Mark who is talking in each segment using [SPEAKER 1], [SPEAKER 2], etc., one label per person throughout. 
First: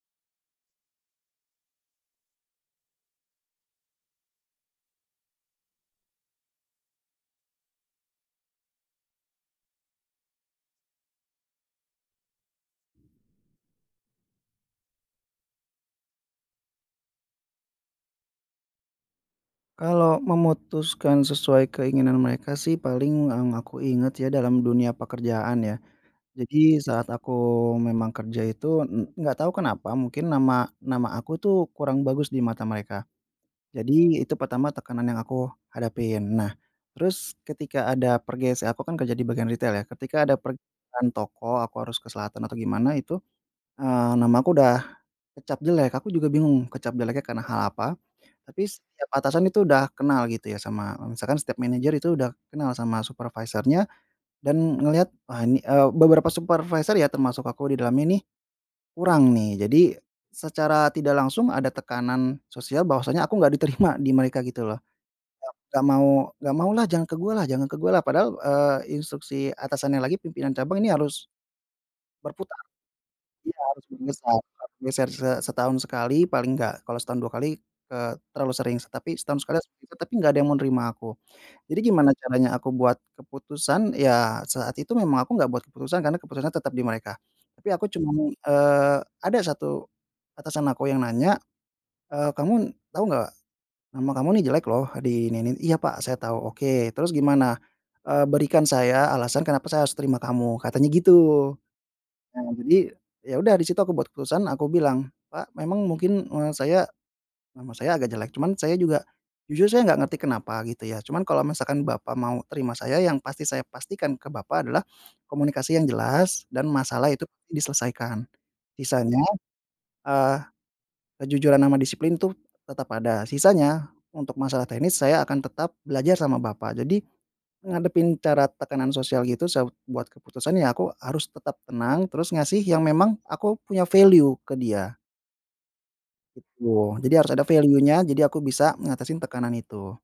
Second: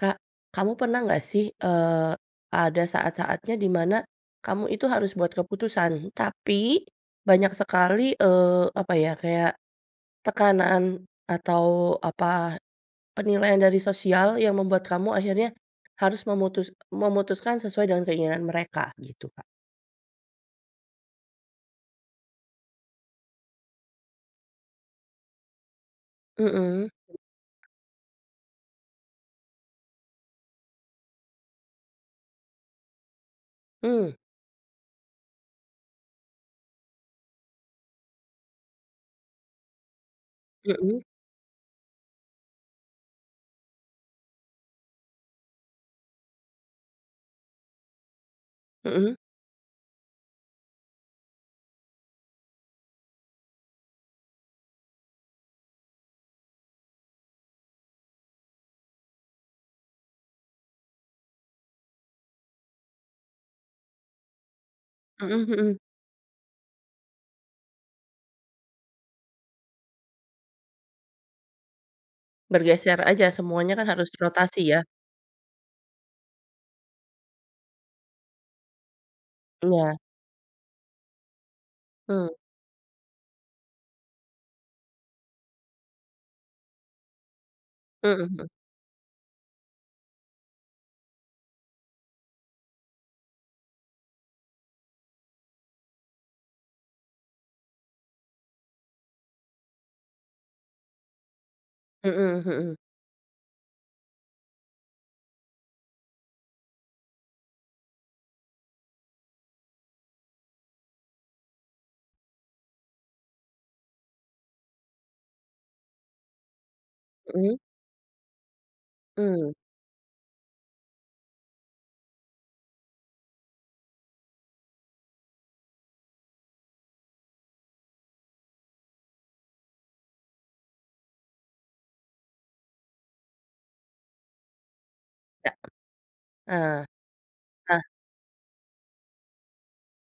[SPEAKER 1] Kak, kamu pernah nggak sih, eee, ada saat-saatnya di mana kamu itu harus buat keputusan? Tapi banyak sekali, eee, apa ya, kayak tekanan atau apa, penilaian dari sosial yang membuat kamu akhirnya harus memutus memutuskan sesuai dengan keinginan mereka? Gitu, Kak.
[SPEAKER 2] Kalau memutuskan sesuai keinginan mereka sih, paling yang aku ingat ya, dalam dunia pekerjaan ya. Jadi
[SPEAKER 1] Mhm.
[SPEAKER 2] saat aku memang kerja itu en enggak tahu kenapa mungkin nama nama aku tuh kurang bagus di mata mereka,
[SPEAKER 1] Hmm.
[SPEAKER 2] jadi itu pertama tekanan yang aku hadapin. Nah, terus ketika ada pergeser aku kan kerja di bagian ritel ya, ketika ada
[SPEAKER 1] Mhm.
[SPEAKER 2] pergeseran toko aku harus ke selatan atau gimana itu, eee, nama aku udah kecap jelek. Aku juga bingung kecap jeleknya karena hal apa, tapi setiap
[SPEAKER 1] Mhm.
[SPEAKER 2] atasan itu udah kenal gitu ya, sama, eee, misalkan setiap manajer itu udah kenal sama supervisornya dan ngelihat, wah ini eee beberapa supervisor ya, termasuk aku di dalamnya nih, kurang nih. Jadi secara tidak langsung ada tekanan sosial bahwasanya aku nggak diterima di mereka gitu loh.
[SPEAKER 1] Mhm
[SPEAKER 2] "Nga
[SPEAKER 1] mhm.
[SPEAKER 2] nggak mau nggak mau lah, jangan ke gua lah jangan ke gua lah." Padahal, eee, instruksi atasannya lagi pimpinan cabang ini harus berputar.
[SPEAKER 1] Bergeser aja,
[SPEAKER 2] Iya,
[SPEAKER 1] semuanya
[SPEAKER 2] harus
[SPEAKER 1] kan harus
[SPEAKER 2] berputar,
[SPEAKER 1] dirotasi ya?
[SPEAKER 2] geser se setahun sekali paling enggak. Kalau setahun 2 kali, eee, terlalu sering sih. Tetapi setahun sekali harus begitu,
[SPEAKER 1] Iya.
[SPEAKER 2] tapi nggak ada yang mau nerima aku. Jadi gimana
[SPEAKER 1] Hmm.
[SPEAKER 2] caranya aku buat keputusan, ya saat itu memang aku enggak buat keputusan, karena keputusannya tetap di mereka. Tapi aku
[SPEAKER 1] Mhm
[SPEAKER 2] cuman,
[SPEAKER 1] mhm.
[SPEAKER 2] eee, ada 1 atasan aku yang nanya, eee, "Kamu tahu nggak, nama kamu ini jelek loh, di ini ini." "Iya pak, saya tahu." "Oke, terus gimana? Eee, berikan saya alasan kenapa saya harus terima kamu?" Katanya gitu.
[SPEAKER 1] Mhm
[SPEAKER 2] Nah,
[SPEAKER 1] mhm.
[SPEAKER 2] jadi ya udah di situ aku buat keputusan, aku bilang, "Pak, memang mungkin, eee, saya nama saya agak jelek cuman saya juga jujur saya nggak ngerti kenapa gitu ya, cuman kalau misalkan Bapak mau terima saya yang pasti saya pastikan ke Bapak adalah komunikasi yang jelas dan masalah itu
[SPEAKER 1] Mhm.
[SPEAKER 2] diselesaikan. Sisanya,
[SPEAKER 1] Mmm.
[SPEAKER 2] eee, kejujuran ama disiplin tuh tetap ada, sisanya untuk masalah teknis saya akan tetap belajar sama Bapak". Jadi, ngadepin cara tekanan sosial gitu sa buat keputusan, ya aku harus tetap tenang, terus ngasih yang memang aku punya value ke dia.
[SPEAKER 1] Ya, ah,
[SPEAKER 2] Gitu, jadi harus ada
[SPEAKER 1] ah.
[SPEAKER 2] value-nya, jadi aku bisa ngatasin tekanan itu.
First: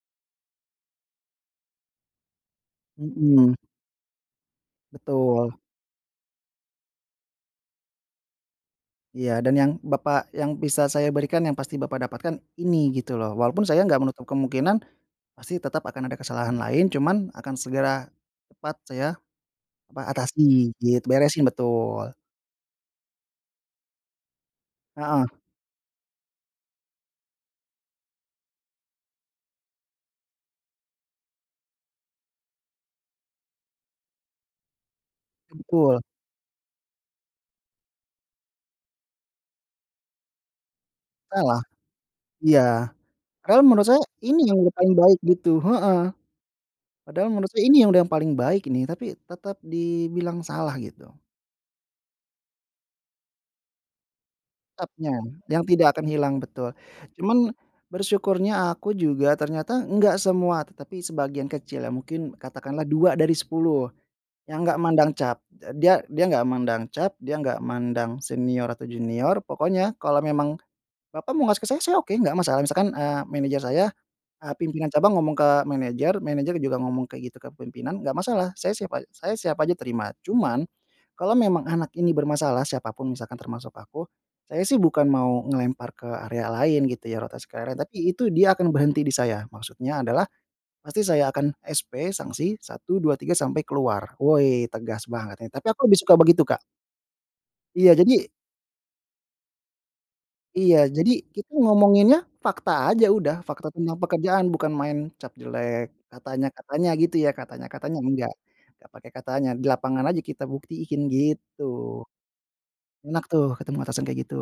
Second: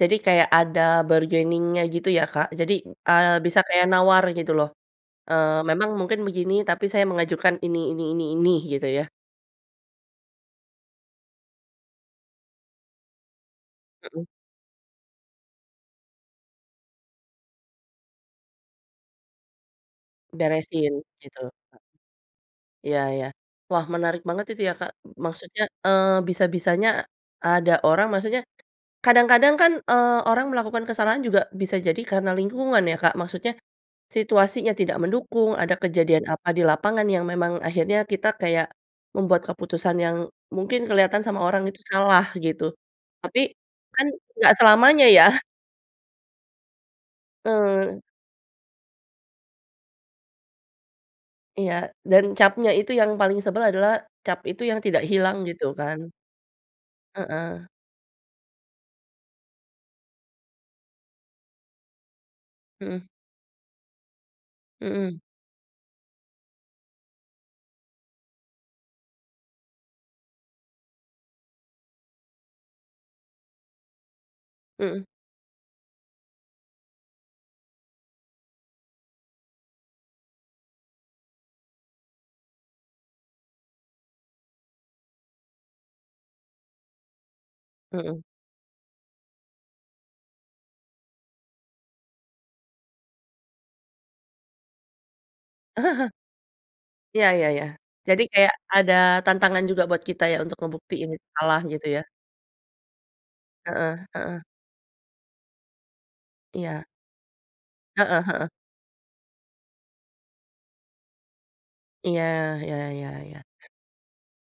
[SPEAKER 1] Jadi kayak ada bargaining-nya gitu ya, Kak, jadi, eee,
[SPEAKER 2] Mhm.
[SPEAKER 1] bisa kayak nawar gitu loh.
[SPEAKER 2] Betul.
[SPEAKER 1] Eee, memang mungkin begini, tapi saya mengajukan ini ini ini ini, gitu ya?
[SPEAKER 2] Iya, "Dan yang Bapak yang bisa saya berikan yang pasti Bapak dapatkan ini, gitu loh. Walaupun saya enggak
[SPEAKER 1] Mhm.
[SPEAKER 2] menutup kemungkinan pasti tetap akan ada kesalahan lain, cuman akan segera cepat saya apa, atasi." Gitu.
[SPEAKER 1] Beresin gitu,
[SPEAKER 2] Beresin,
[SPEAKER 1] he
[SPEAKER 2] betul.
[SPEAKER 1] Iya iya. Wah, menarik banget itu ya, Kak,
[SPEAKER 2] Heeh.
[SPEAKER 1] maksudnya, eee, bisa-bisanya ada orang maksudnya kadang-kadang kan, eee, orang melakukan kesalahan juga bisa jadi karena lingkungan ya, Kak. Maksudnya situasinya tidak mendukung,
[SPEAKER 2] Ya,
[SPEAKER 1] ada
[SPEAKER 2] betul.
[SPEAKER 1] kejadian apa di lapangan yang memang akhirnya kita kayak, membuat keputusan yang mungkin kelihatan sama
[SPEAKER 2] Salah,
[SPEAKER 1] orang itu salah
[SPEAKER 2] iya.
[SPEAKER 1] gitu, tapi
[SPEAKER 2] Padahal menurut saya
[SPEAKER 1] kan
[SPEAKER 2] ini
[SPEAKER 1] nggak
[SPEAKER 2] yang udah paling
[SPEAKER 1] selamanya
[SPEAKER 2] baik
[SPEAKER 1] ya.
[SPEAKER 2] gitu heeh. Padahal menurut saya ini yang udah
[SPEAKER 1] Betul.
[SPEAKER 2] yang paling baik ini, tapi tetap dibilang salah gitu.
[SPEAKER 1] Iya dan capnya itu yang paling sebel adalah, cap itu yang tidak
[SPEAKER 2] Capnya,
[SPEAKER 1] hilang,
[SPEAKER 2] yang
[SPEAKER 1] gitu
[SPEAKER 2] tidak
[SPEAKER 1] kan.
[SPEAKER 2] akan hilang betul. Cuman
[SPEAKER 1] Heeh.
[SPEAKER 2] bersyukurnya aku juga, ternyata nggak semua, tetapi sebagian kecil, ya mungkin katakanlah
[SPEAKER 1] Mhm.
[SPEAKER 2] 2 dari 10 yang enggak mandang
[SPEAKER 1] Mhm.
[SPEAKER 2] cap. Eee, dia dia enggak mandang cap, dia enggak mandang senior atau junior, pokoknya kalau memang bapak mau ngasih ke saya, saya oke, enggak masalah. Misalkan, eee, manajer saya, eee, pimpinan
[SPEAKER 1] Mhm.
[SPEAKER 2] cabang ngomong ke manajer, manajer juga ngomong kayak gitu kepemimpinan, enggak masalah saya siap a saya siap aja terima. Cuman kalau memang anak ini bermasalah, siapa pun misalkan termasuk aku, saya sih bukan mau ngelempar ke area lain gitu ya, rotasi karyawan, tapi
[SPEAKER 1] Mhm.
[SPEAKER 2] itu dia akan berhenti di saya. Maksudnya adalah pasti saya akan SP, sanksi 1, 2, 3, sampai keluar. Woi, tegas banget nih! Tapi aku lebih suka begitu, Kak.
[SPEAKER 1] Ya ya ya,
[SPEAKER 2] Iya,
[SPEAKER 1] jadi
[SPEAKER 2] jadi
[SPEAKER 1] kayak ada tantangan juga buat kita ya, untuk
[SPEAKER 2] Iya,
[SPEAKER 1] ngebuktiin
[SPEAKER 2] jadi
[SPEAKER 1] itu
[SPEAKER 2] kita
[SPEAKER 1] salah gitu ya.
[SPEAKER 2] ngomonginnya fakta aja udah, fakta tentang
[SPEAKER 1] Heeh
[SPEAKER 2] pekerjaan
[SPEAKER 1] heeh.
[SPEAKER 2] bukan main cap jelek, katanya
[SPEAKER 1] Iya.
[SPEAKER 2] katanya gitu ya, katanya katanya,
[SPEAKER 1] Heeh
[SPEAKER 2] enggak,
[SPEAKER 1] heeh.
[SPEAKER 2] nggak pakai katanya. Di lapangan aja kita buktiin, gitu.
[SPEAKER 1] Iya, ya ya ya.
[SPEAKER 2] Enak tuh, ketemu atasan kayak gitu.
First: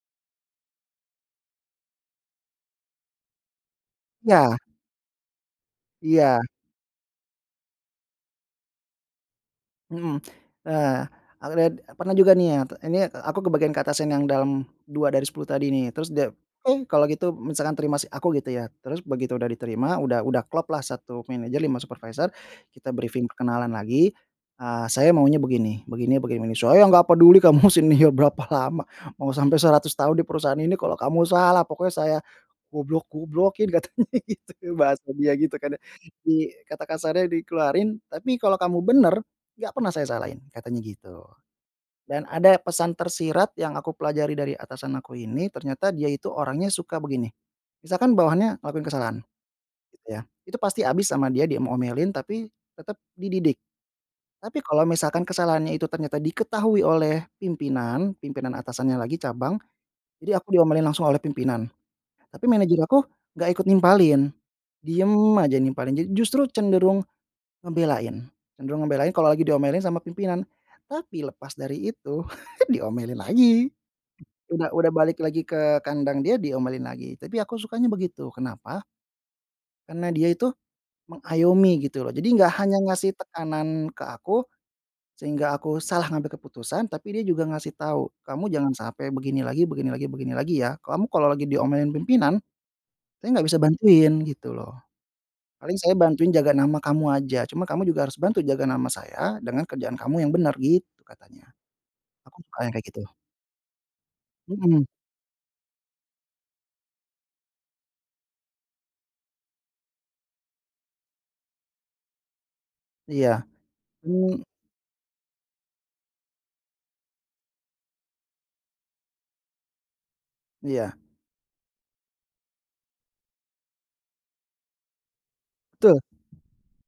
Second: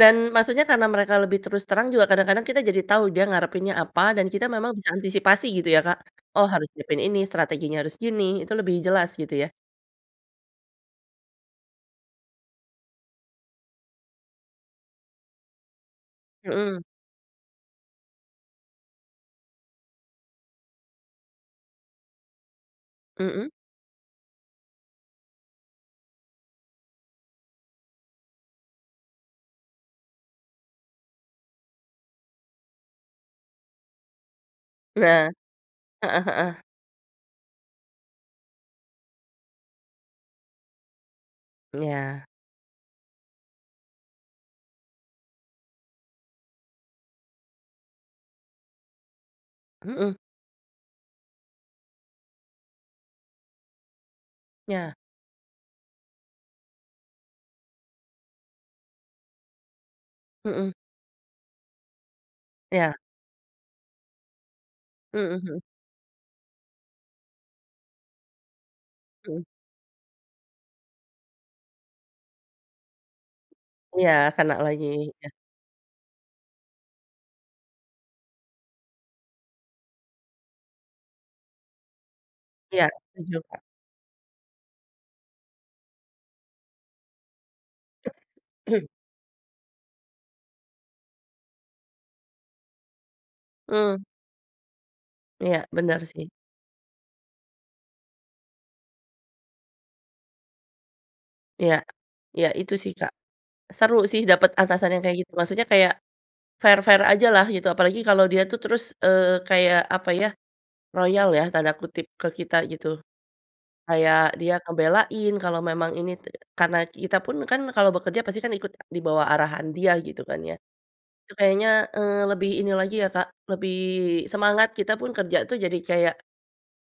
[SPEAKER 1] Dan maksudnya karena mereka lebih terus terang juga kadang-kadang kita jadi tau, dia ngarepinnya apa, dan kita
[SPEAKER 2] Iya.
[SPEAKER 1] memang bisa antisipasi gitu ya, Kak,
[SPEAKER 2] Iya.
[SPEAKER 1] oh harus nyiapin ini, strateginya harus gini, itu lebih jelas gitu ya.
[SPEAKER 2] Mhm, eee, alred eee, pernah juga nih ya, ini aku kebagian ke atasan yang dalam 2 dari 10 tadi nih, terus dia, eh,
[SPEAKER 1] Mhm.
[SPEAKER 2] kalau gitu misalkan terima si aku gitu ya, terus begitu udah diterima, udah udah klop lah 1 manajer 5 supervisor kita brifing
[SPEAKER 1] Mhm.
[SPEAKER 2] perkenalan lagi. Eee, saya maunya begini, begini begini begini, "Saya nggak peduli kamu senior berapa lama mau sampai 100 tahun di perusahaan ini, kalau kamu salah pokoknya saya goblok-goblokin!" katanya gitu. Bahasa
[SPEAKER 1] Nah,
[SPEAKER 2] dia gitu kan ya.
[SPEAKER 1] heeh
[SPEAKER 2] I
[SPEAKER 1] heeh.
[SPEAKER 2] kata kasarnya dikeluarin. "Tapi kalau kamu bener, enggak pernah saya salahin." Katanya gitu.
[SPEAKER 1] Iya.
[SPEAKER 2] Dan ada pesan tersirat yang aku pelajari dari atasan aku ini, ternyata dia itu orangnya suka begini, misalkan bawahannya ngelakuin kesalahan gitu
[SPEAKER 1] Mhm.
[SPEAKER 2] ya. Itu pasti habis sama dia di m omelin, tapi tetap dididik. Tapi kalau
[SPEAKER 1] Ya.
[SPEAKER 2] misalkan kesalahannya itu ternyata diketahui oleh pimpinan, pimpinan atasannya lagi cabang. Jadi aku
[SPEAKER 1] Mhm.
[SPEAKER 2] diomelin langsung oleh pimpinan, tapi manajer
[SPEAKER 1] Iya.
[SPEAKER 2] aku enggak ikut nimpalin, diem
[SPEAKER 1] Mhm
[SPEAKER 2] aja
[SPEAKER 1] mhm.
[SPEAKER 2] nimpalin ja justru cenderung ngebelain, cenderung ngebelain kalau lagi
[SPEAKER 1] Hmm.
[SPEAKER 2] diomelin sama pimpinan. Tapi lepas dari itu diomelin lagi.
[SPEAKER 1] Ya, kena
[SPEAKER 2] Udah
[SPEAKER 1] lagi,
[SPEAKER 2] udah balik
[SPEAKER 1] iya.
[SPEAKER 2] lagi ke kandang dia diomelin lagi. Tapi aku sukanya begitu, kenapa? Karena dia itu mengayomi gitu loh, jadi enggak hanya
[SPEAKER 1] Iya,
[SPEAKER 2] ngasih
[SPEAKER 1] setuju, Kak.
[SPEAKER 2] tekanan ke aku, sehingga aku salah ngambil keputusan, tapi dia juga ngasih tahu, kamu jangan sampai begini lagi begini lagi begini lagi, ya. Kamu kalau lagi diomelin pimpinan, saya enggak bisa
[SPEAKER 1] Mmm.
[SPEAKER 2] bantuin gitu loh.
[SPEAKER 1] Iya,
[SPEAKER 2] Paling saya
[SPEAKER 1] bener sih.
[SPEAKER 2] bantuin jaga nama kamu aja, cuma kamu juga harus bantu jaga nama saya dengan kerjaan kamu yang benar, gitu katanya.
[SPEAKER 1] Iya,
[SPEAKER 2] Aku
[SPEAKER 1] iya
[SPEAKER 2] suka yang
[SPEAKER 1] itu
[SPEAKER 2] kayak
[SPEAKER 1] sih,
[SPEAKER 2] gitu.
[SPEAKER 1] Kak. Seru sih dapat
[SPEAKER 2] Mhm.
[SPEAKER 1] atasan yang kayak gitu, maksudnya kayak fair-fair aja lah gitu, apalagi kalau dia tuh terus, eee, kayak apa ya, "royal" ya, tanda kutip ke kita gitu,
[SPEAKER 2] Iya,
[SPEAKER 1] kayak
[SPEAKER 2] mmm.
[SPEAKER 1] dia ngebelain kalau memang ini te karena kita pun, kan kalau bekerja pasti kan ikut di bawah arahan dia gitu kan, ya.
[SPEAKER 2] Iya.
[SPEAKER 1] Itu kayaknya, eee, lebih ini lagi ya, Kak, lebih semangat. Kita pun kerja tuh jadi
[SPEAKER 2] Betul.
[SPEAKER 1] kayak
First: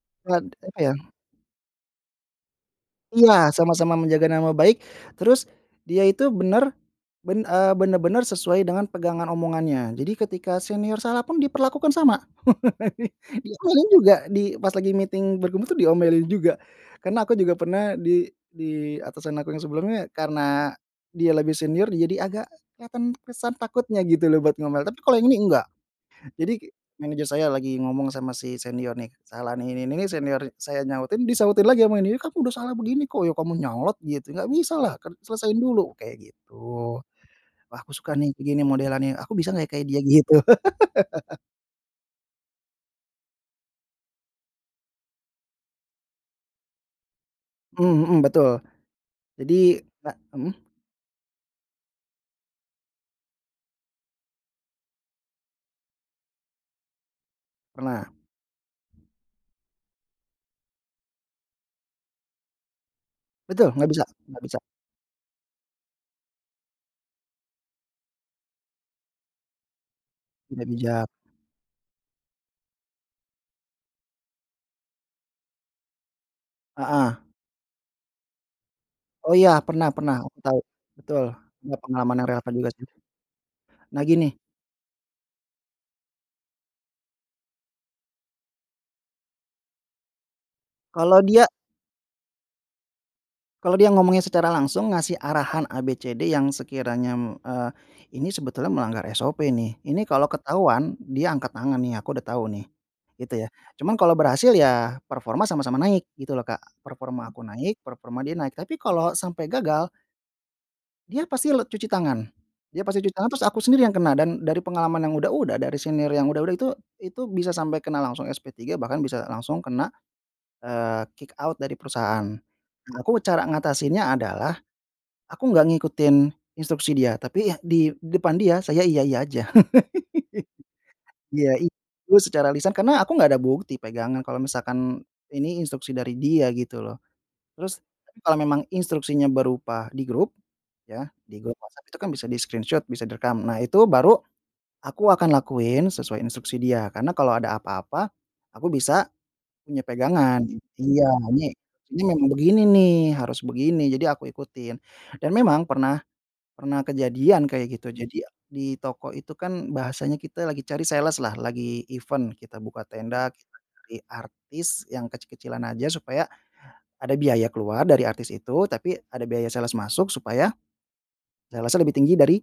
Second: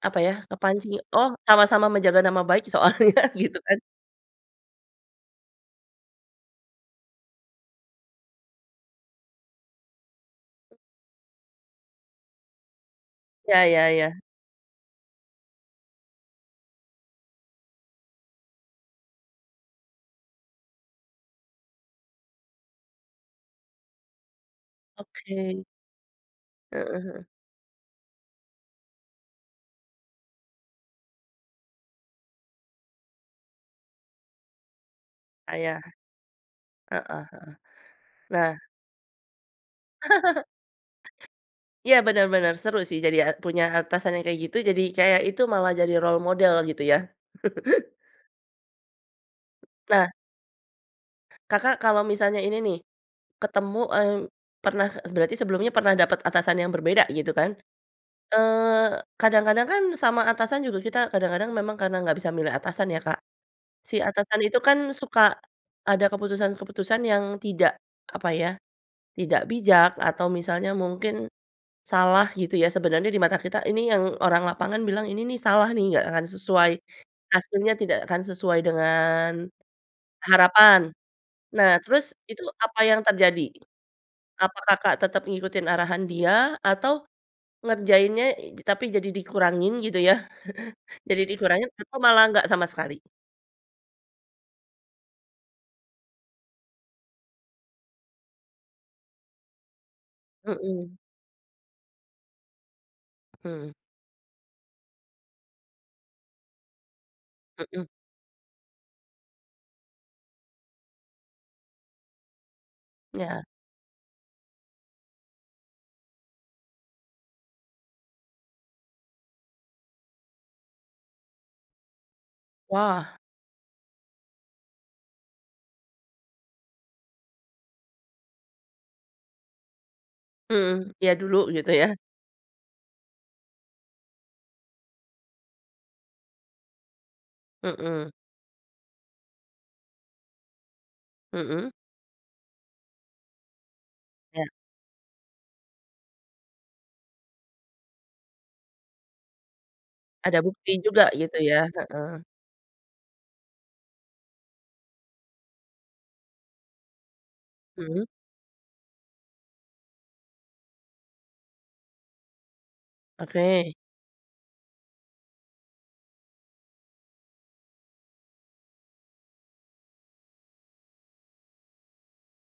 [SPEAKER 1] apa ya,
[SPEAKER 2] Klad apa ya
[SPEAKER 1] kepancing oh sama-sama menjaga nama baik soalnya
[SPEAKER 2] Iya,
[SPEAKER 1] gitu kan.
[SPEAKER 2] sama-sama menjaga nama baik, terus dia itu benar, ben eee, benar-benar sesuai dengan pegangan omongannya. Jadi ketika senior salah pun diperlakukan sama. Di
[SPEAKER 1] Ya
[SPEAKER 2] sini
[SPEAKER 1] ya ya.
[SPEAKER 2] juga, di pas lagi meeting berkumpul tuh diomelin juga, karena aku juga pernah di di atasan aku yang sebelumnya, karena dia lebih senior jadi agak kelihatan kesan takutnya gitu loh, buat ngomel. Tapi kalau yang ini
[SPEAKER 1] Oke.
[SPEAKER 2] enggak. Jadi
[SPEAKER 1] Heeh heeh.
[SPEAKER 2] manajer saya lagi ngomong sama si senior nih, kesalahan ini ini ini, senior saya nyautin, disahutin lagi sama ini. "Aku udah salah begini kok." "Ya kamu nyolot gitu, nggak bisalah, kan selesaiin
[SPEAKER 1] Ah iya,
[SPEAKER 2] dulu!" Kayak gitu.
[SPEAKER 1] heeh heeh.
[SPEAKER 2] Wah, aku suka nih kayak
[SPEAKER 1] Nah
[SPEAKER 2] gini modelannya, aku bisa nggak ya, kayak dia gitu.
[SPEAKER 1] Iya, bener bener. Seru sih jadinya, punya atasan yang kayak gitu, jadi kayak itu malah jadi role model gitu ya.
[SPEAKER 2] Mmm, mhm, betul. Jadi
[SPEAKER 1] Na.
[SPEAKER 2] pa mhm?
[SPEAKER 1] Kakak kalau misalnya ini nih, ketemu, eee, pernah eee, berarti sebelumnya pernah dapat atasan yang berbeda gitu kan?
[SPEAKER 2] Pernah.
[SPEAKER 1] Eee, kadang-kadang kan sama atasan juga kita kadang-kadang memang karena nggak bisa milih atasan ya, Kak.
[SPEAKER 2] Betul, nggak
[SPEAKER 1] Si
[SPEAKER 2] bisa
[SPEAKER 1] atasan
[SPEAKER 2] nggak
[SPEAKER 1] itu
[SPEAKER 2] bisa.
[SPEAKER 1] kan suka ada keputusan-keputusan yang tidak apa ya, tidak bijak atau
[SPEAKER 2] Tidak
[SPEAKER 1] misalnya
[SPEAKER 2] bijak.
[SPEAKER 1] mungkin salah gitu ya. Sebenarnya di mata kita, ini yang orang lapangan bilang ini nih salah nih, nggak akan sesuai,
[SPEAKER 2] Heeh.
[SPEAKER 1] aslinya tidak akan sesuai
[SPEAKER 2] Oh
[SPEAKER 1] dengan
[SPEAKER 2] iya, pernah pernah. Aku tahu,
[SPEAKER 1] harapan.
[SPEAKER 2] betul. Ini
[SPEAKER 1] Nah, terus
[SPEAKER 2] pengalaman yang
[SPEAKER 1] itu
[SPEAKER 2] relevan juga
[SPEAKER 1] apa
[SPEAKER 2] sih.
[SPEAKER 1] yang terjadi?
[SPEAKER 2] Nah gini
[SPEAKER 1] Apa Kakak tetep ngikutin arahan dia atau ngerjainnya i tapi jadi dikurangin gitu yah?
[SPEAKER 2] Kalau
[SPEAKER 1] Jadi
[SPEAKER 2] dia
[SPEAKER 1] dikurangin atau malah nggak sama sekali?
[SPEAKER 2] kalau dia ngomongnya secara langsung ngasih arahan A, B, C, D, yang sekiranya m eee, ini sebetulnya melanggar SOP nih, ini kalau ketahuan
[SPEAKER 1] Mhm.
[SPEAKER 2] dia angkat tangan nih, aku udah tahu nih, gitu ya.
[SPEAKER 1] Hmm.
[SPEAKER 2] Cuman kalau berhasil, ya performa sama-sama naik gitu loh, Kak. Performa aku naik,
[SPEAKER 1] Mhm.
[SPEAKER 2] performa dia naik. Tapi kalau sampai gagal dia pasti le cuci tangan. Dia pasti cuci tangan
[SPEAKER 1] Ya.
[SPEAKER 2] terus aku sendiri yang kena, dan dari pengalaman yang udah-udah, dari senior yang udah-udah, itu itu bisa sampai kena langsung SP3 bahkan bisa langsung kena, eee, kick out dari perusahaan. Nah,
[SPEAKER 1] Wah.
[SPEAKER 2] aku cara ngatasinnya adalah aku enggak ngikutin instruksi dia, tapi ya di depan dia, saya iya-iya aja.
[SPEAKER 1] Mhm, iya dulu,
[SPEAKER 2] Iya
[SPEAKER 1] gitu ya.
[SPEAKER 2] itu secara lisan, karena aku nggak ada bukti pegangan kalau misalkan ini instruksi dari dia gitu lho. Terus,
[SPEAKER 1] Mhm.
[SPEAKER 2] tapi kalau memang instruksinya berupa di grup, yah, di grup
[SPEAKER 1] Mhm.
[SPEAKER 2] WhatsApp itu kan bisa di-screenshoot, bisa direkam. Nah, itu baru
[SPEAKER 1] Ya.
[SPEAKER 2] aku akan lakuin sesuai instruksi dia, karena kalau ada apa-apa, aku bisa punya
[SPEAKER 1] Ada
[SPEAKER 2] pegangan.
[SPEAKER 1] bukti juga
[SPEAKER 2] Iya,
[SPEAKER 1] gitu
[SPEAKER 2] ini
[SPEAKER 1] ya,
[SPEAKER 2] ini
[SPEAKER 1] heeh.
[SPEAKER 2] memang begini nih, harus begini, jadi aku ikutin. Dan memang pernah pernah kejadian kayak gitu.
[SPEAKER 1] Mhm.
[SPEAKER 2] Jadi di toko itu kan, bahasanya kita lagi cari sales-lah lagi event, kita buka tenda, kita
[SPEAKER 1] Oke.
[SPEAKER 2] cari artis yang kecil-kecilan aja, supaya ada biaya keluar dari artis itu, tapi ada biaya sales masuk, supaya sales-nya lebih tinggi dari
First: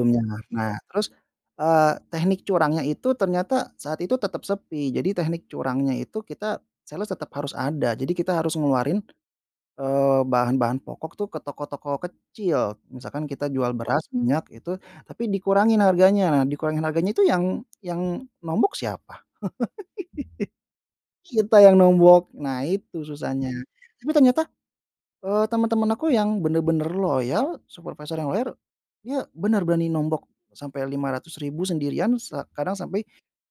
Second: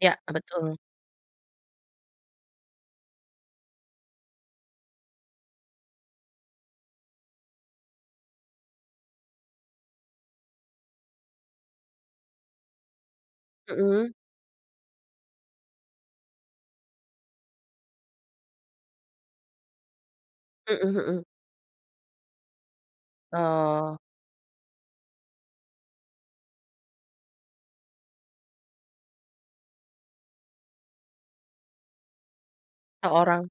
[SPEAKER 1] Iya, eee,
[SPEAKER 2] Nah,
[SPEAKER 1] betul.
[SPEAKER 2] terus, eee, teknik curangnya itu ternyata saat itu tetap sepi, jadi teknik curangnya itu kita sales tetap harus ada. Jadi kita harus ngeluarin, eee, bahan-bahan pokok tuh ke toko-toko kecil, misalkan kita jual beras,
[SPEAKER 1] Mhm.
[SPEAKER 2] minyak itu, tapi dikurangin harganya. Nah, dikurangin harganya itu yang yang nombok siapa?
[SPEAKER 1] Mhm mhm.
[SPEAKER 2] Kita yang nombok, nah itu susahnya.
[SPEAKER 1] Oh.
[SPEAKER 2] Tapi ternyata, eee, temen-temen aku yang bener-bener loyal, supervisor yang loyar, dia bener berani nombok sampai Rp500.000 sendirian, se kadang sampai
[SPEAKER 1] Seorang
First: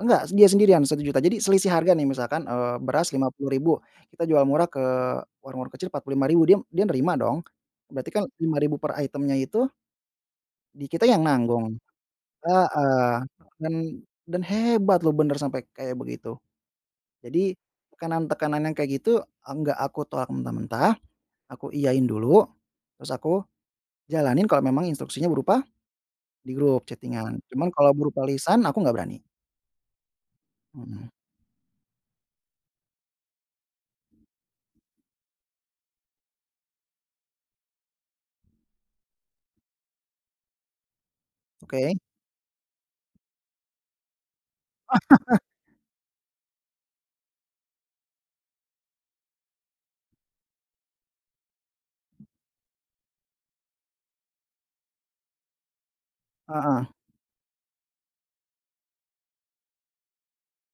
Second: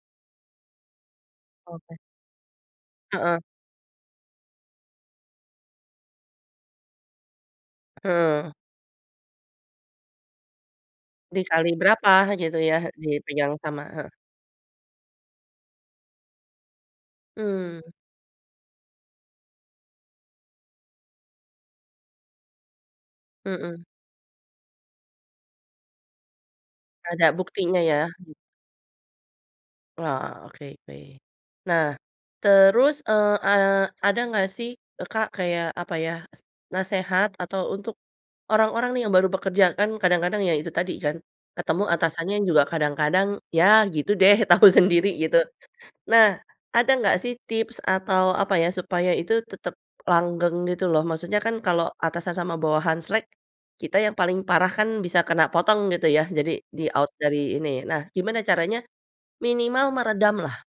[SPEAKER 2] Enggak, dia sendirian Rp1.000.000. Jadi selisih harga
[SPEAKER 1] Oke.
[SPEAKER 2] nih, misalkan, eee, beras lima
[SPEAKER 1] Heeh.
[SPEAKER 2] puluh ribu kita jual murah ke warung-warung kecil Rp45.000, dia dia nerima dong. Berarti kan
[SPEAKER 1] Heeh.
[SPEAKER 2] Rp5.000 per item-nya itu di kita yang
[SPEAKER 1] Dikali
[SPEAKER 2] nanggung.
[SPEAKER 1] berapa gitu ya,
[SPEAKER 2] Heeh,
[SPEAKER 1] dipegang
[SPEAKER 2] dan
[SPEAKER 1] sama, he
[SPEAKER 2] dan hebat loh, bener sampai kayak begitu. Jadi
[SPEAKER 1] Mmm.
[SPEAKER 2] tekanan-tekanan yang kayak gitu enggak aku tolak mentah-mentah, aku iyain dulu, terus aku
[SPEAKER 1] Mhm.
[SPEAKER 2] jalanin kalau memang instruksinya berupa di grup
[SPEAKER 1] Ada
[SPEAKER 2] chatting-an cuman
[SPEAKER 1] buktinya
[SPEAKER 2] kalau
[SPEAKER 1] ya.
[SPEAKER 2] berupa lisan aku enggak berani.
[SPEAKER 1] Oh, oke oke.
[SPEAKER 2] Mhm.
[SPEAKER 1] Nah terus, eee eee, ada nggak sih, eee, Kak, kayak apa ya, s nasehat atau untuk orang-orang nih yang baru bekerja, kan kadang-kadang, ya itu tadi kan, ketemu
[SPEAKER 2] Oke.
[SPEAKER 1] atasannya juga kadang-kadang, ya gitu deh, tau sendiri gitu. Nah, ada gak sih tips atau apa ya, supaya itu tetap langgeng gitu loh, maksudnya kan kalau atasan sama bawahan slek, kita yang paling parah kan bisa kena potong gitu ya, jadi
[SPEAKER 2] Heeh.
[SPEAKER 1] di-out dari ini. Nah gimana caranya, minimal meredam lah?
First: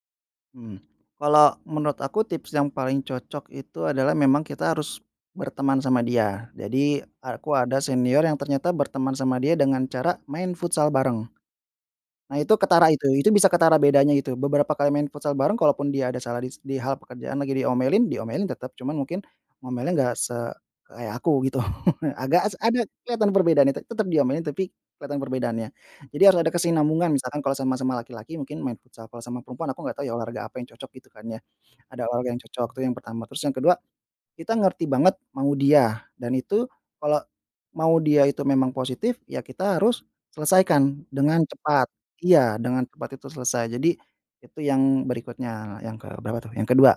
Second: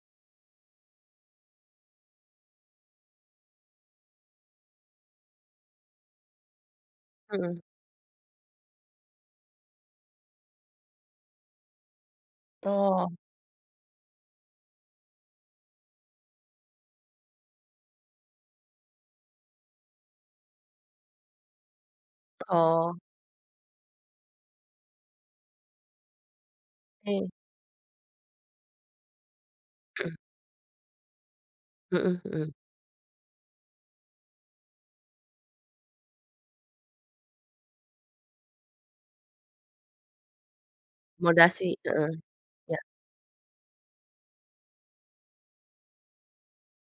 [SPEAKER 2] Mmm. Kalau menurut aku tips yang paling cocok itu adalah memang kita harus berteman sama dia, jadi aku
[SPEAKER 1] Hmm.
[SPEAKER 2] ada senior yang ternyata berteman sama dia dengan cara main futsal bareng. Nah itu ketara itu,
[SPEAKER 1] Oh.
[SPEAKER 2] itu bisa ketara bedanya itu beberapa kali main futsal bareng, kalau pun dia ada salah dis di hal pekerjaan lagi diomelin, diomelin tetap, cuman mungkin ngomelnya enggak se kayak aku gitu. Agak s ada
[SPEAKER 1] Oh.
[SPEAKER 2] kelihatan perbedaannya, te tetap diomelin tapi kelihatan perbedaannya. Jadi harus ada kesinambungan,
[SPEAKER 1] Oke.
[SPEAKER 2] misalkan kalau sama-sama laki-laki mungkin main futsal, kalau sama perempuan aku nggak tahu ya,
[SPEAKER 1] Mhm.
[SPEAKER 2] olahraga apa yang cocok gitu kan, ya. Ada
[SPEAKER 1] Mhm
[SPEAKER 2] olahraga yang
[SPEAKER 1] mhm.
[SPEAKER 2] cocok itu yang pertama, terus yang ke-2, kita ngerti banget mau dia, dan itu kalau mau dia itu memang positif, ya kita harus selesaikan dengan
[SPEAKER 1] Moderasi
[SPEAKER 2] cepat.
[SPEAKER 1] heeh,
[SPEAKER 2] Iya,
[SPEAKER 1] iya.
[SPEAKER 2] dengan cepat itu selesai, jadi itu yang berikutnya, yang ke berapa tuh? Yang ke-2.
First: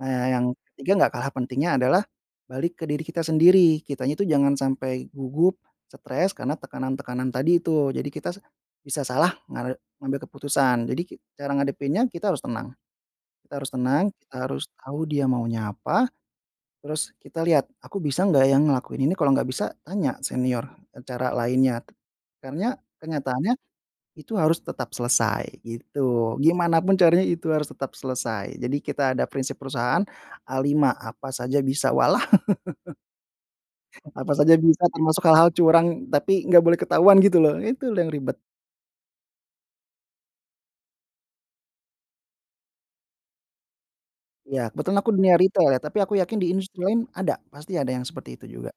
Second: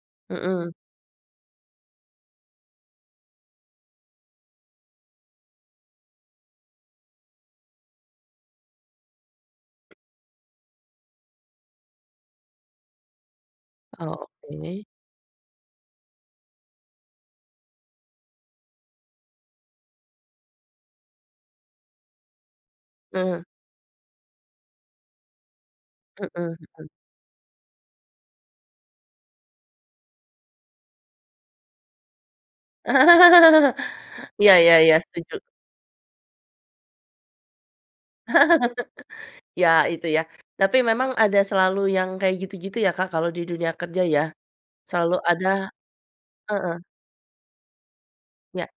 [SPEAKER 2] Nah, yang
[SPEAKER 1] Mhm.
[SPEAKER 2] ke-3 enggak kalah pentingnya adalah balik ke diri kita sendiri. Kitanya itu jangan sampai gugup, stres karena tekanan-tekanan tadi itu. Jadi kita s bisa salah nga ngambil keputusan. Jadi ki cara ngadepinnya kita harus tenang. Kita harus tenang, kita harus
[SPEAKER 1] Oke.
[SPEAKER 2] tahu dia maunya apa, terus kita lihat, aku bisa enggak yang ngelakuin ini. Kalau enggak bisa tanya senior, eee, cara lainnya. Karena
[SPEAKER 1] Eee.
[SPEAKER 2] kenyataannya itu harus tetap selesai,
[SPEAKER 1] Heeh,
[SPEAKER 2] gitu. Gimana
[SPEAKER 1] mhm.
[SPEAKER 2] pun caranya itu harus tetap selesai. Jadi kita ada prinsip perusahaan, A5 apa saja bisa, walah. Apa
[SPEAKER 1] Iya
[SPEAKER 2] saja
[SPEAKER 1] iya
[SPEAKER 2] bisa,
[SPEAKER 1] iya,
[SPEAKER 2] termasuk
[SPEAKER 1] setuju.
[SPEAKER 2] hal-hal curang, tapi nggak boleh ketahuan gitu loh. Itu loh yang ribet.
[SPEAKER 1] Ya itu ya, tapi memang ada selalu yang kayak gitu-gitu ya, Kak, kalau di dunia kerja ya?
[SPEAKER 2] Iya, kebetulan aku
[SPEAKER 1] Selalu
[SPEAKER 2] dunia
[SPEAKER 1] ada
[SPEAKER 2] ritel ya, tapi aku yakin di
[SPEAKER 1] heeh.
[SPEAKER 2] industri lain ada, pasti ada yang seperti itu
[SPEAKER 1] Iya,
[SPEAKER 2] juga.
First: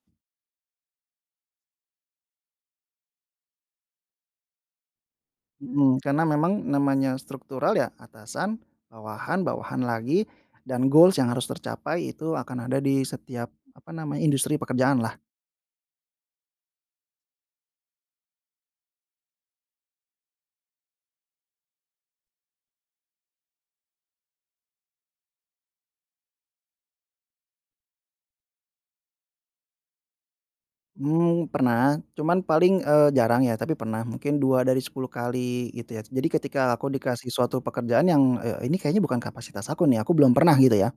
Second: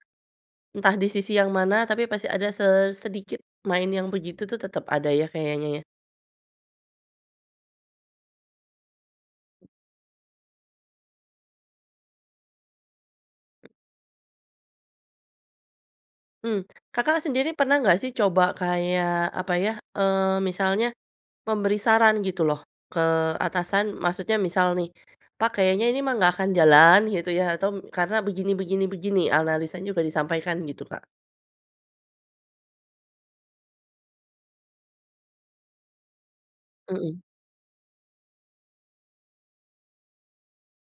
[SPEAKER 1] entah di sisi yang mana, tapi pasti ada se sedikit main yang begitu tuh tetap ada ya, kayaknya ya?
[SPEAKER 2] Mhm, karena memang namanya struktural, ya atasan, bawahan, bawahan lagi dan goals yang harus tercapai itu akan ada di setiap apa namanya, industri pekerjaan lah.
[SPEAKER 1] Mmm, Kakak sendiri pernah nggak sih coba kayak apa ya, eee, misalnya memberi saran gitu loh, ke atasan, maksudnya misal nih, "Pak kayaknya ini mah nggak akan jalan gitu ya, atau karena begini begini begini." Analisanya juga disampaikan gitu, Kak.
[SPEAKER 2] Mmm, pernah. Cuman paling, eee, jarang ya, tapi pernah mungkin 2 dari 10 kali gitu ya. Jadi ketika aku
[SPEAKER 1] Mmm mmm.
[SPEAKER 2] dikasih suatu pekerjaan yang, eee, ini kayaknya bukan kapasitas aku nih, aku belum pernah gitu ya,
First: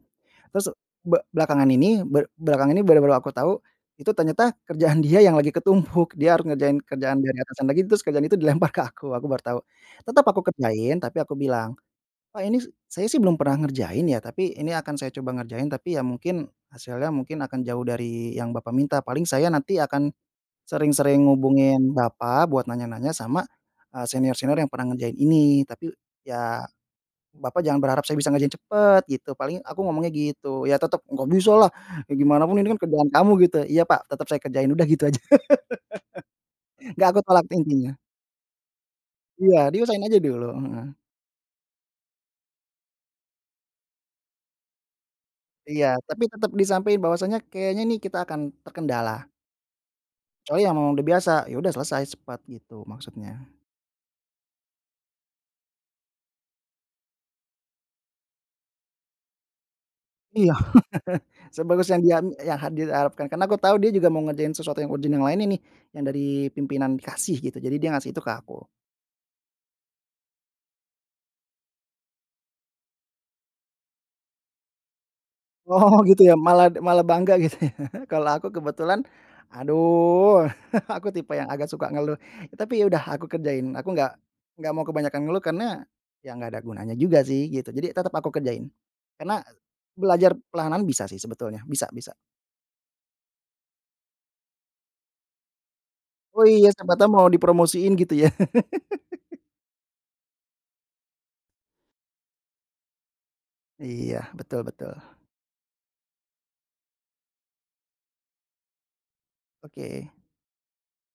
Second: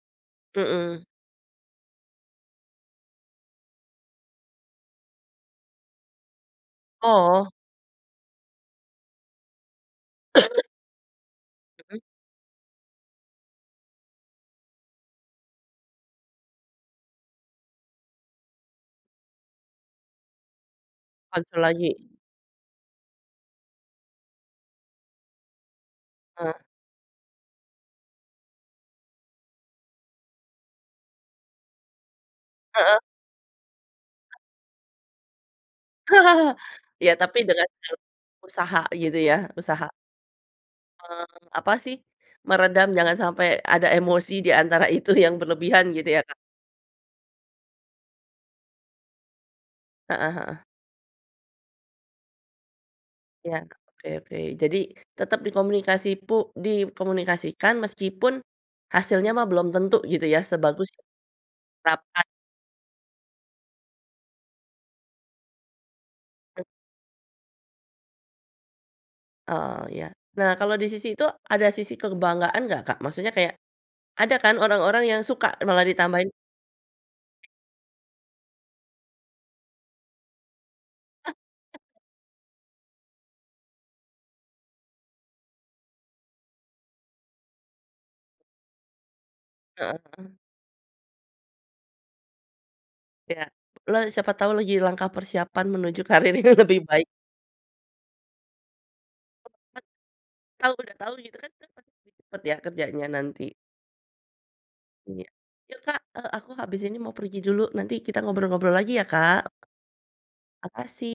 [SPEAKER 2] terus
[SPEAKER 1] Mhm.
[SPEAKER 2] be belakangan ini be belakangan ini benar-benar aku tahu, itu ternyata kerjaan dia yang lagi ketumpuk. Dia harus ngerjain kerjaan dari
[SPEAKER 1] Oh.
[SPEAKER 2] atasan lagi, terus kerjaan itu dilempar ke aku, aku baru tahu. Tetap aku kerjain tapi aku bilang,
[SPEAKER 1] Hmm.
[SPEAKER 2] "Pak, ini saya sih belum pernah ngerjain ya, tapi ini akan saya coba ngerjain. Tapi ya mungkin, hasilnya mungkin akan jauh dari yang bapak minta, paling saya nanti akan sering-sering
[SPEAKER 1] Bantu lagi?
[SPEAKER 2] hubungin bapak buat nanya-nanya sama, eee, senior-senior yang pernah ngerjain ini. Tapi
[SPEAKER 1] Eh.
[SPEAKER 2] ya, bapak jangan berharap saya bisa ngerjain cepat." Gitu, paling aku ngomongnya gitu. "Ya tetap nggak bisalah, ya gimana pun ini kan
[SPEAKER 1] Heeh.
[SPEAKER 2] kerjaan kamu." Gitu. "Iya pak, tetap saya kerjain!" Udah gitu aja, nggak
[SPEAKER 1] Iya
[SPEAKER 2] aku
[SPEAKER 1] tapi
[SPEAKER 2] tolak tuh
[SPEAKER 1] dengan
[SPEAKER 2] intinya.
[SPEAKER 1] segala usaha gitu ya,
[SPEAKER 2] Iya,
[SPEAKER 1] usaha.
[SPEAKER 2] diusahain aja dulu, heeh.
[SPEAKER 1] Eee, apa sih, meredam, jangan sampai ada emosi di antara itu yang berlebihan
[SPEAKER 2] Iya,
[SPEAKER 1] gitu ya,
[SPEAKER 2] tapi
[SPEAKER 1] Kak?
[SPEAKER 2] tetap disampain bahwasanya, kayaknya nih kita akan terkendala.
[SPEAKER 1] Heeh heeh.
[SPEAKER 2] Kecuali ya memang udah biasa. Ya udah selesai cepat gitu maksudnya.
[SPEAKER 1] Iya, oke oke. Jadi tetap dikomunikasi pu dikomunikasikan meskipun hasilnya mah belum tentu gitu ya,
[SPEAKER 2] Iya,
[SPEAKER 1] sebagus yang
[SPEAKER 2] sebagus yang dia
[SPEAKER 1] harapkan.
[SPEAKER 2] me yang diharapkan, karena aku tahu dia juga mau ngerjain sesuatu yang urgent yang lain ini, yang dari pimpinan kasih gitu, jadi dia ngasih itu ke aku.
[SPEAKER 1] Oh ya. Nah kalau di sisi itu, ada sisi kebanggaan nggak, Kak? Maksudnya kayak, ada kan orang-orang yang suka malah
[SPEAKER 2] Oh gitu
[SPEAKER 1] ditambahin.
[SPEAKER 2] ya, malad malah bangga gitu ya. Kalau aku kebetulan, aduh aku tipe yang agak suka ngeluh, tapi ya udah, aku kerjain. Aku nggak nggak mau kebanyakan ngeluh karena ya nggak ada gunanya juga sih gitu. Jadi tetap aku kerjain. Karena
[SPEAKER 1] Heeh
[SPEAKER 2] belajar
[SPEAKER 1] heeh.
[SPEAKER 2] perlahan-lahan bisa sih sebetulnya, bisa bisa.
[SPEAKER 1] Iya, le siapa tau lagi langkah persiapan menuju karir
[SPEAKER 2] Oh
[SPEAKER 1] yang
[SPEAKER 2] iya,
[SPEAKER 1] lebih
[SPEAKER 2] siapa
[SPEAKER 1] baik.
[SPEAKER 2] tau mau dipromosiin gitu ya.
[SPEAKER 1] Tau banget, kalau udah tau gitu kan pasti cepet ya, kerjanya nanti.
[SPEAKER 2] Iya, betul betul.
[SPEAKER 1] Iya. Yuk, Kak, eee, aku habis ini mau pergi dulu. Nanti kita ngobrol-ngobrol lagi ya, Kak.
[SPEAKER 2] Oke.
[SPEAKER 1] Makasih.